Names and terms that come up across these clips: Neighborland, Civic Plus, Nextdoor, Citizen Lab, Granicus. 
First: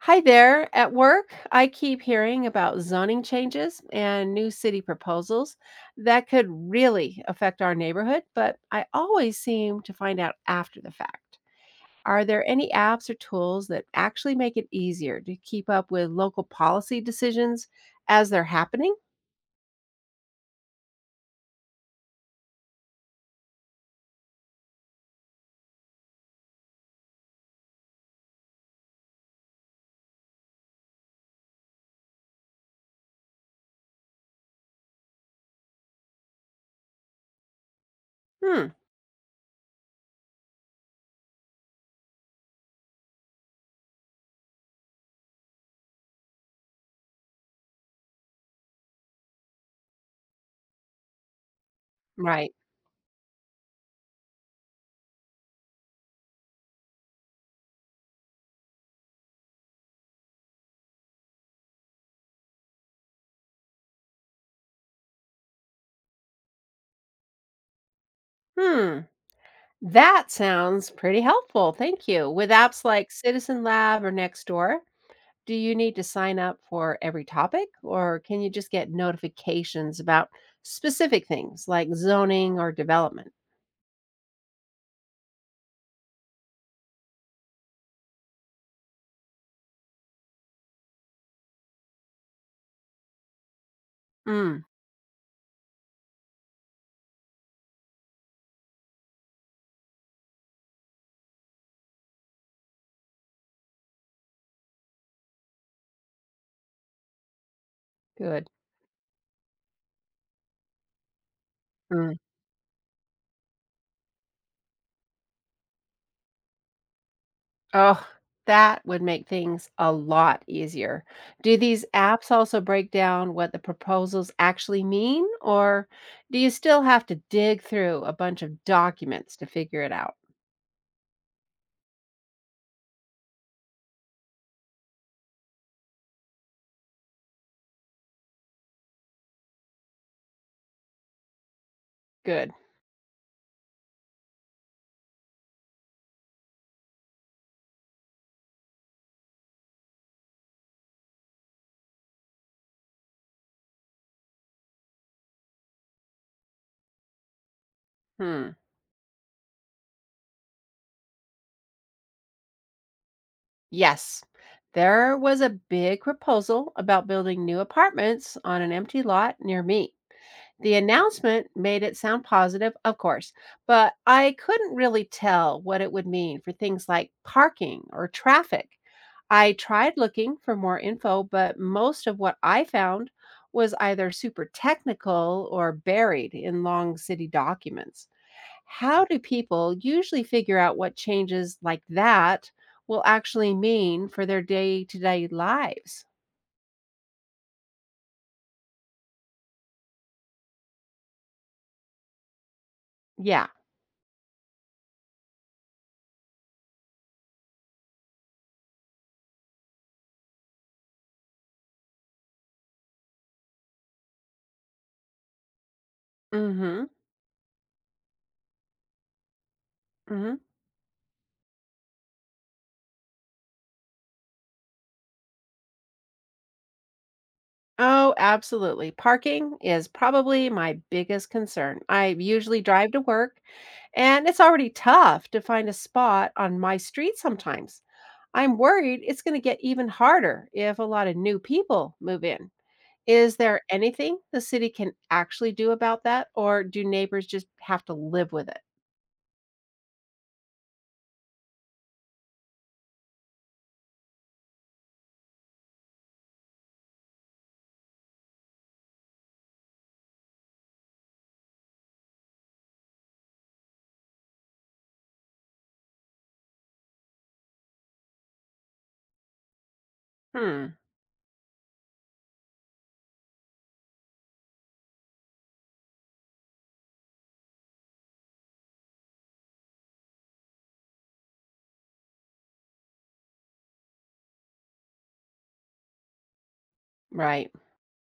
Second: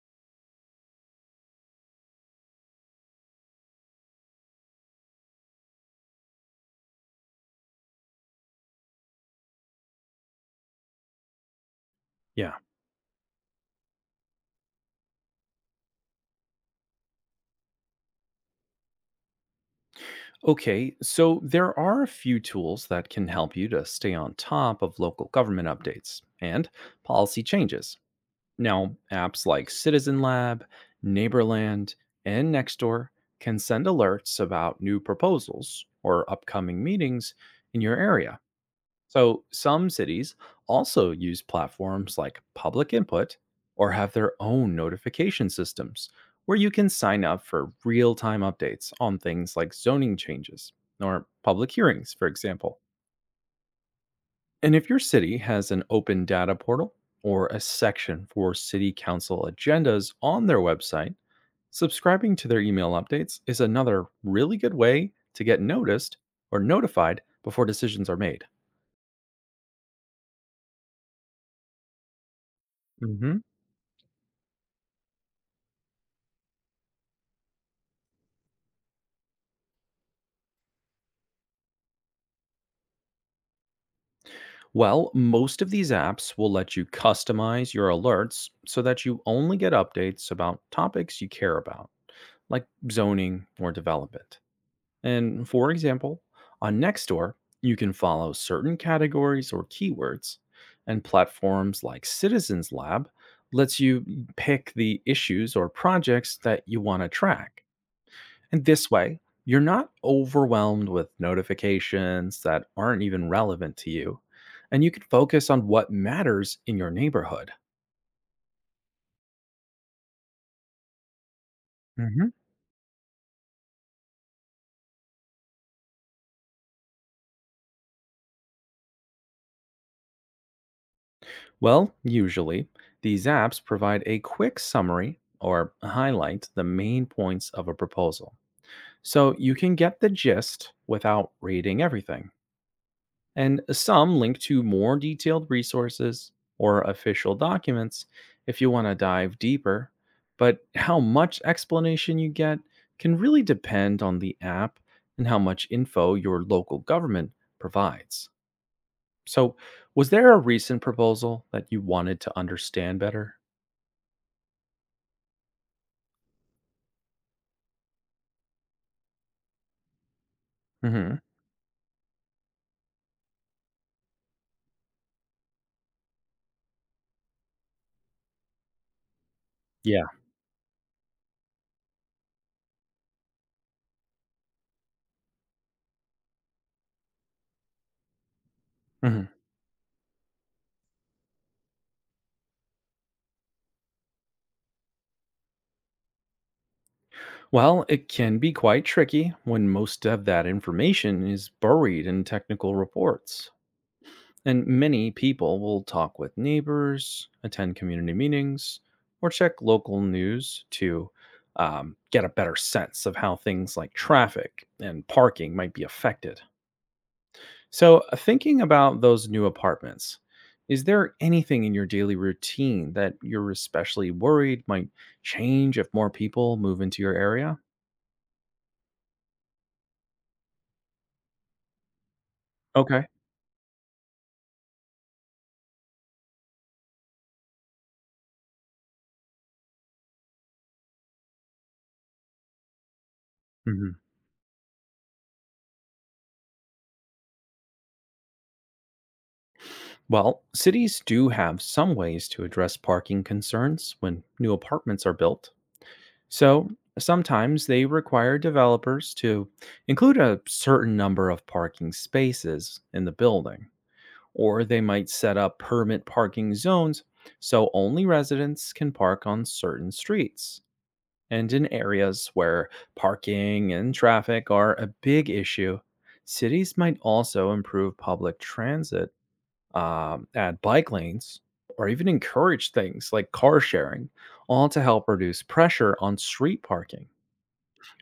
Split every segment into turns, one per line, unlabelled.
Hi there. At work, I keep hearing about zoning changes and new city proposals that could really affect our neighborhood, but I always seem to find out after the fact. Are there
Yeah.
any apps or tools that actually make it easier to keep up with local policy decisions as they're happening?
Okay. So there are a few tools that can help you to stay on top of local government updates and policy changes. Now, apps like Citizen Lab, Neighborland, and Nextdoor can send alerts about new proposals or upcoming meetings in your area.
Hmm,
So, some cities also use platforms like public input or have their own notification systems where you can sign up for real time updates on things like zoning changes or public hearings, for
right.
example. And if your city has an open data portal or a section for city council agendas on their website, subscribing to their email updates is another really good way to get noticed or notified before decisions are made.
Hmm. That sounds pretty helpful. Thank you. With apps like
Mhm.
Citizen Lab or Nextdoor, do you need to sign up for every topic, or can you just get notifications about specific things like zoning or development?
Well, most of these apps will let you customize your alerts so that you only get updates about topics you care about, like zoning or development.
Mm,
And for example, on Nextdoor, you can follow certain categories or keywords, and platforms like Citizens Lab lets you pick the issues or projects that you want to track.
good.
And this way, you're not overwhelmed with
Mm.
notifications that aren't even relevant to you, and you can focus on what matters in your neighborhood.
Oh, that would make things a lot easier. Do these
hmm
apps also break down what the proposals actually mean, or do you still have to dig through a bunch of documents to figure it out?
Well, usually, these apps provide a quick summary or highlight the main points of a proposal, so you can get the gist without reading everything.
Good.
And some link to more detailed resources or official documents if you want to dive deeper. But how much explanation you get can really depend on the app and how much info your local government provides.
Hmm.
So, was there a recent proposal that you wanted to understand better?
Yes, there was a big proposal about building new apartments on an empty lot near me. The
hmm
announcement made it sound positive, of course, but I couldn't really tell what it would mean for things like parking or traffic. I tried
Yeah.
looking for more info, but most of what I found was either super technical or buried in long city documents. How do
hmm
people usually figure out what changes like that will actually mean for their day to day lives?
Well, it can be quite tricky when most of that information is buried in technical
Yeah.
reports. And many people will talk with neighbors, attend community meetings, or check local news to get a better sense of how things like traffic and parking might be affected.
Mm-hmm.
So, thinking about those new apartments,
Mm-hmm.
is there anything in your daily routine that you're especially worried might change if more people move into your area?
Oh, absolutely. Parking is probably my biggest concern. I usually drive to
Okay.
work, and it's already tough to find a spot on my street sometimes. I'm worried it's going to get even harder if a lot of new people move in. Is there
Mhm.
anything the city can actually do about that, or do neighbors just have to live with it?
Well, cities do have some ways to address parking concerns when new apartments are built. So sometimes they require developers to include a certain number of parking spaces in the building, or they might set up permit parking zones so only residents can park on certain streets
Hmm.
and in areas where parking and traffic are a big issue. Cities might also improve public transit, add bike lanes, or even encourage things like car sharing, all to help reduce pressure on street parking.
Right.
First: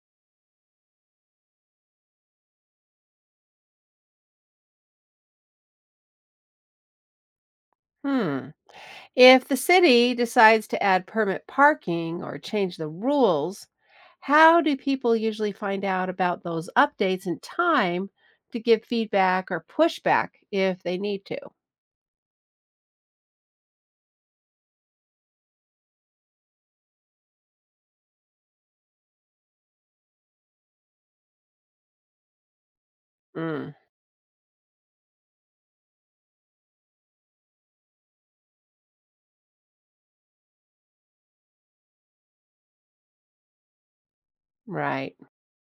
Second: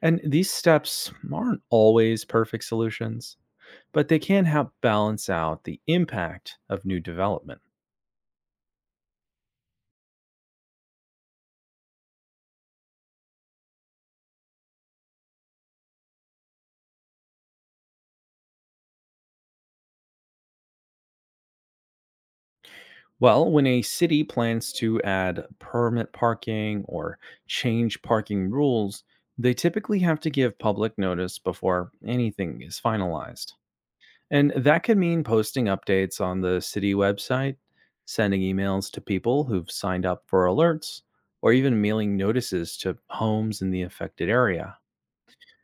And these steps aren't always perfect solutions, but they can help balance out the impact of new development.
Hmm. If the city decides to add permit parking or change the rules, how do people usually find out about those updates in time to give feedback or pushback if they need to?
Well, when a city plans to add permit parking or change parking rules, they typically have to give public notice before anything is finalized.
Mm,
And that could mean posting updates on the city website, sending emails to people who've signed up for alerts, or even mailing notices to homes in the affected area.
right.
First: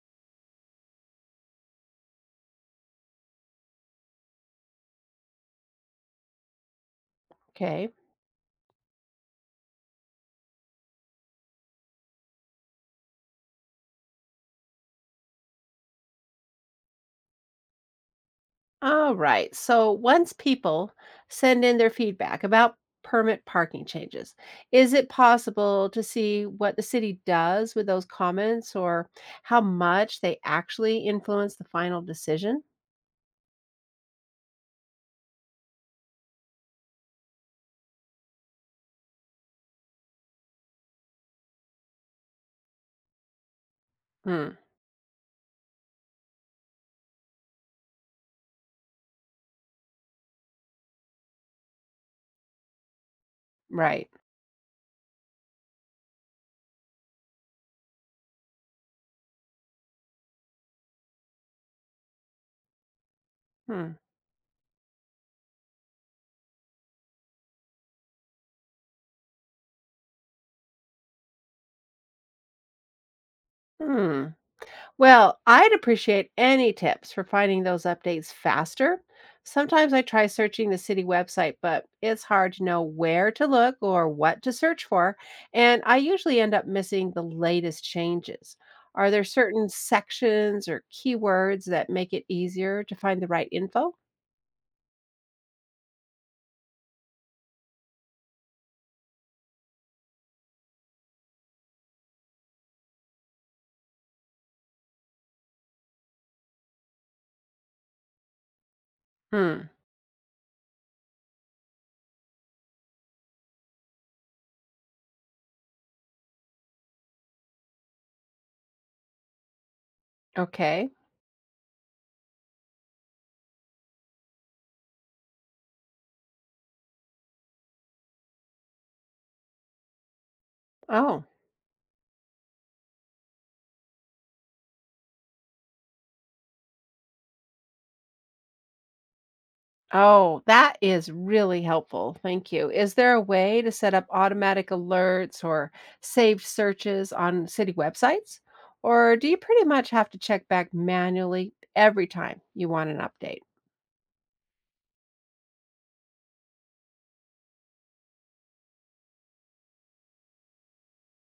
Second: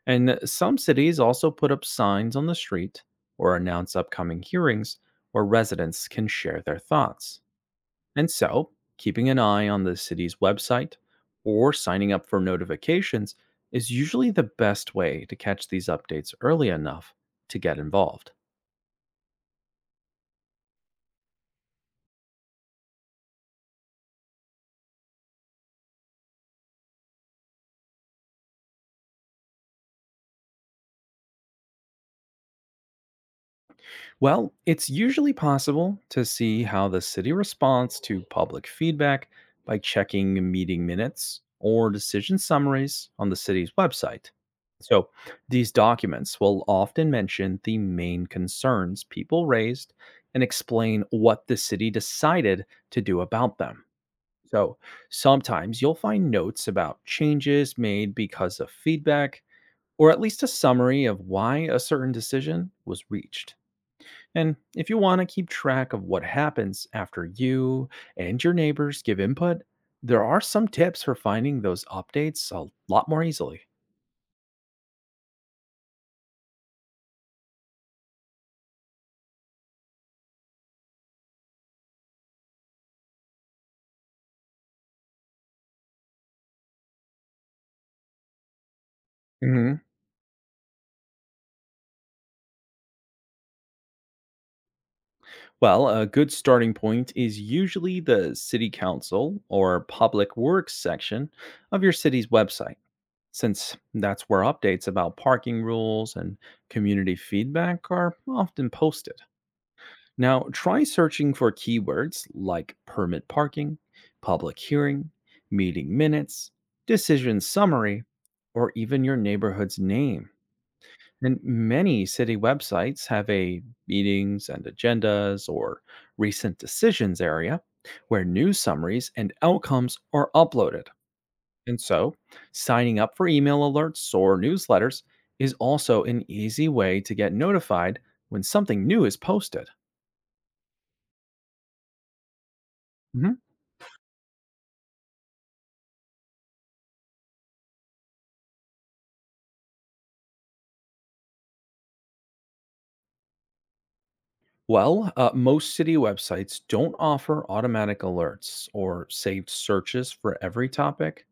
And some cities also put up signs on the street or announce upcoming hearings where residents can share their thoughts.
Okay.
And so, keeping an eye on the city's website or signing up for notifications is usually the best way to catch these updates early enough to get involved.
All right. So once people send in their feedback about permit parking changes, is it possible to see what the city does with those comments or how much they actually influence the final decision?
Well, it's usually possible to see how the city responds to public feedback by checking meeting minutes or decision summaries on the city's website.
Hmm.
So, these documents will often mention the main concerns people raised and explain what the city decided to do about them.
Right.
So, sometimes you'll find notes about changes made because of feedback, or at least a summary of why a certain decision was reached.
Hmm.
And if you want to keep track of what happens after you and your neighbors give input, there are some tips for finding those updates a lot more easily.
Hmm. Well, I'd appreciate any tips for finding those updates faster. Sometimes I try searching the city website, but it's hard to know where to look or what to search for, and I usually end up missing the latest changes. Are there certain
hmm
sections or keywords that make it easier to find the right info?
Well, a good starting point is usually the city council or public works section of your city's website, since that's where updates about parking rules and community feedback are often posted.
Hmm.
Now, try searching for keywords like permit parking, public hearing, meeting minutes, decision summary, or even your neighborhood's name.
Okay.
And many city websites have a meetings and agendas or recent decisions area where news summaries and outcomes are uploaded.
Oh,
And so, signing up for email alerts or newsletters is also an easy way to get notified when something new is posted.
oh, that is really helpful. Thank you. Is there a
Mhm.
way to set up automatic alerts or saved searches on city websites? Or do you pretty much have to check back manually every time you want an update?
Well, most city websites don't offer automatic alerts or saved searches for every topic,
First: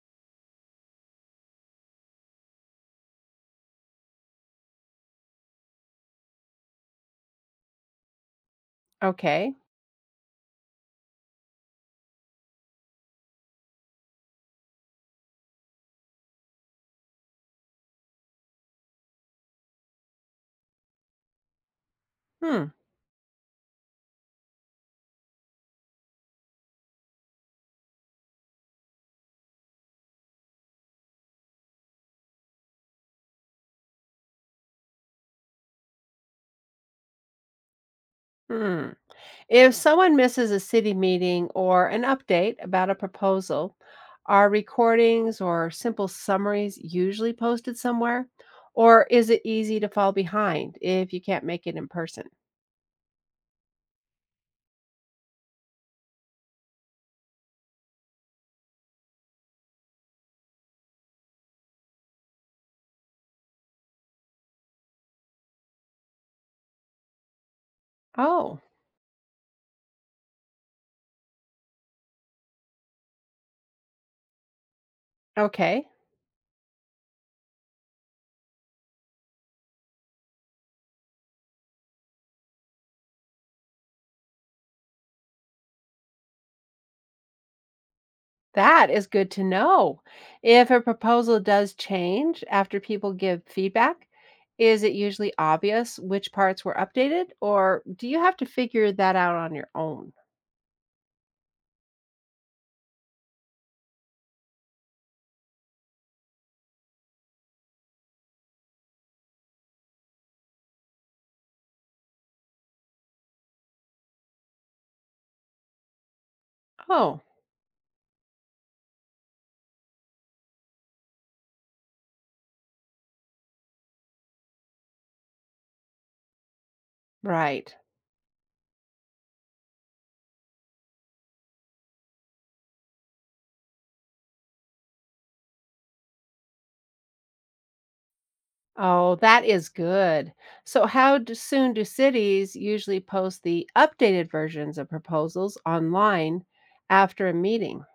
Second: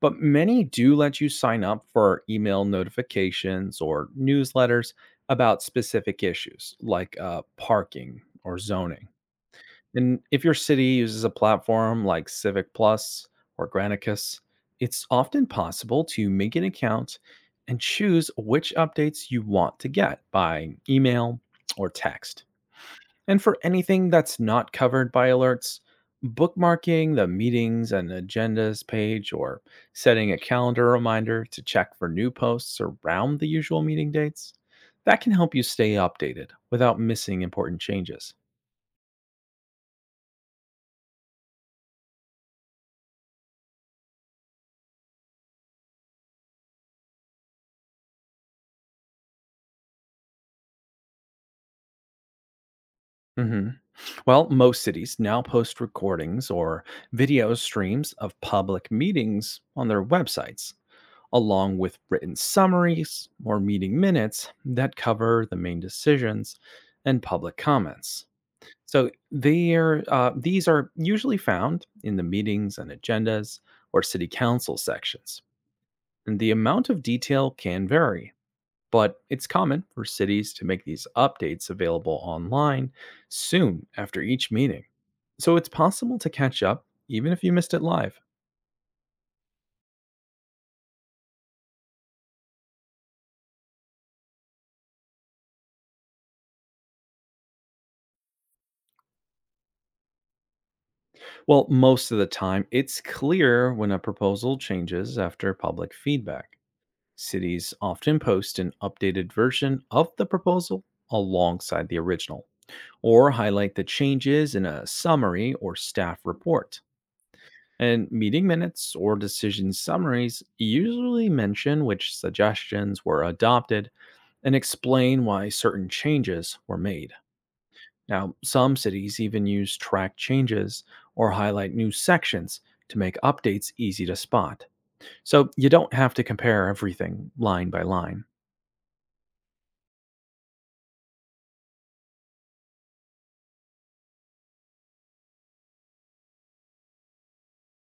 but many do let you sign up for email notifications or newsletters about specific issues like parking or zoning.
Okay.
And if your city uses a platform like Civic Plus or Granicus, it's often possible to make an account and choose which updates you want to get by email or text.
Hmm.
And for anything that's not covered by alerts, bookmarking the meetings and agendas page or setting a calendar reminder to check for new posts around the usual meeting dates, that can help you stay updated without missing important changes.
Hmm. If someone misses a city meeting or an update about a proposal, are recordings or simple summaries usually posted somewhere? Or is it easy to fall behind if you can't make it in person?
Mhm. Well, most cities now post recordings or video streams of public meetings on their websites, along with written summaries or meeting minutes that cover the main decisions and public comments.
Oh.
So these are usually found in the meetings and agendas or city council sections.
Okay,
And the amount of detail can vary, but it's common for cities to make these updates available online soon after each meeting. So it's possible to catch up even if you missed it live.
that is good to know. If a proposal does change after people give feedback, is it usually obvious which parts were updated, or do you have to figure that out on your own?
Well, most of the time, it's clear when a proposal changes after public feedback. Cities often post an updated version of the proposal alongside the original, or highlight the changes in a summary or staff report.
Oh,
And meeting minutes or decision summaries usually mention which suggestions were adopted and explain why certain changes were made.
right.
Now, some cities even use track changes or highlight new sections to make updates easy to spot. So you don't have to compare everything line by line.
Oh, that is good. So, soon do cities usually post the updated versions of proposals online after a meeting?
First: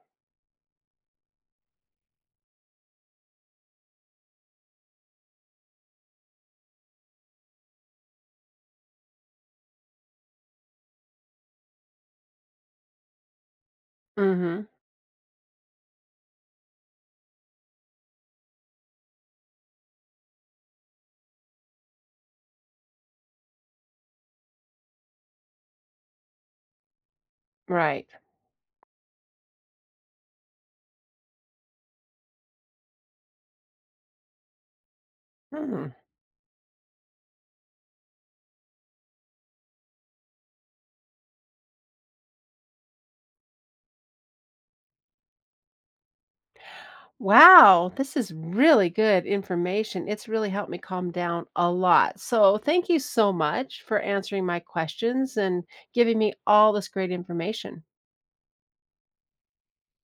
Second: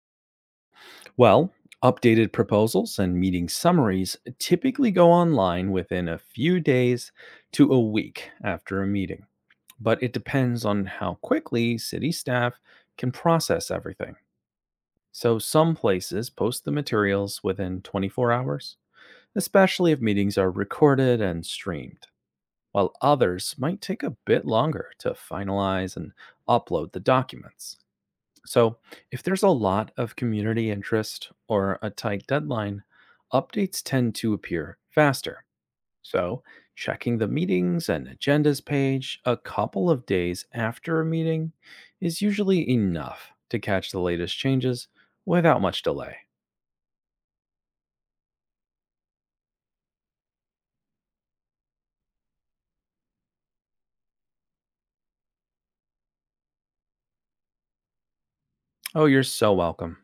Well, updated proposals and meeting summaries typically go online within a few days to a week after a meeting, but it depends on how quickly city staff can process everything.
Mm-hmm.
So, some places post the materials within 24 hours, especially if meetings are recorded and streamed, while others might take a bit longer to finalize and upload the documents.
Right.
So, if there's a lot of community interest or a tight deadline, updates tend to appear faster.
Hmm.
So, checking the meetings and agendas page a couple of days after a meeting is usually enough to catch the latest changes without much delay.
Wow, this is really good information. It's really helped me calm down a lot. So, thank you so much for answering my questions and giving me all this great information.
Oh, you're so welcome.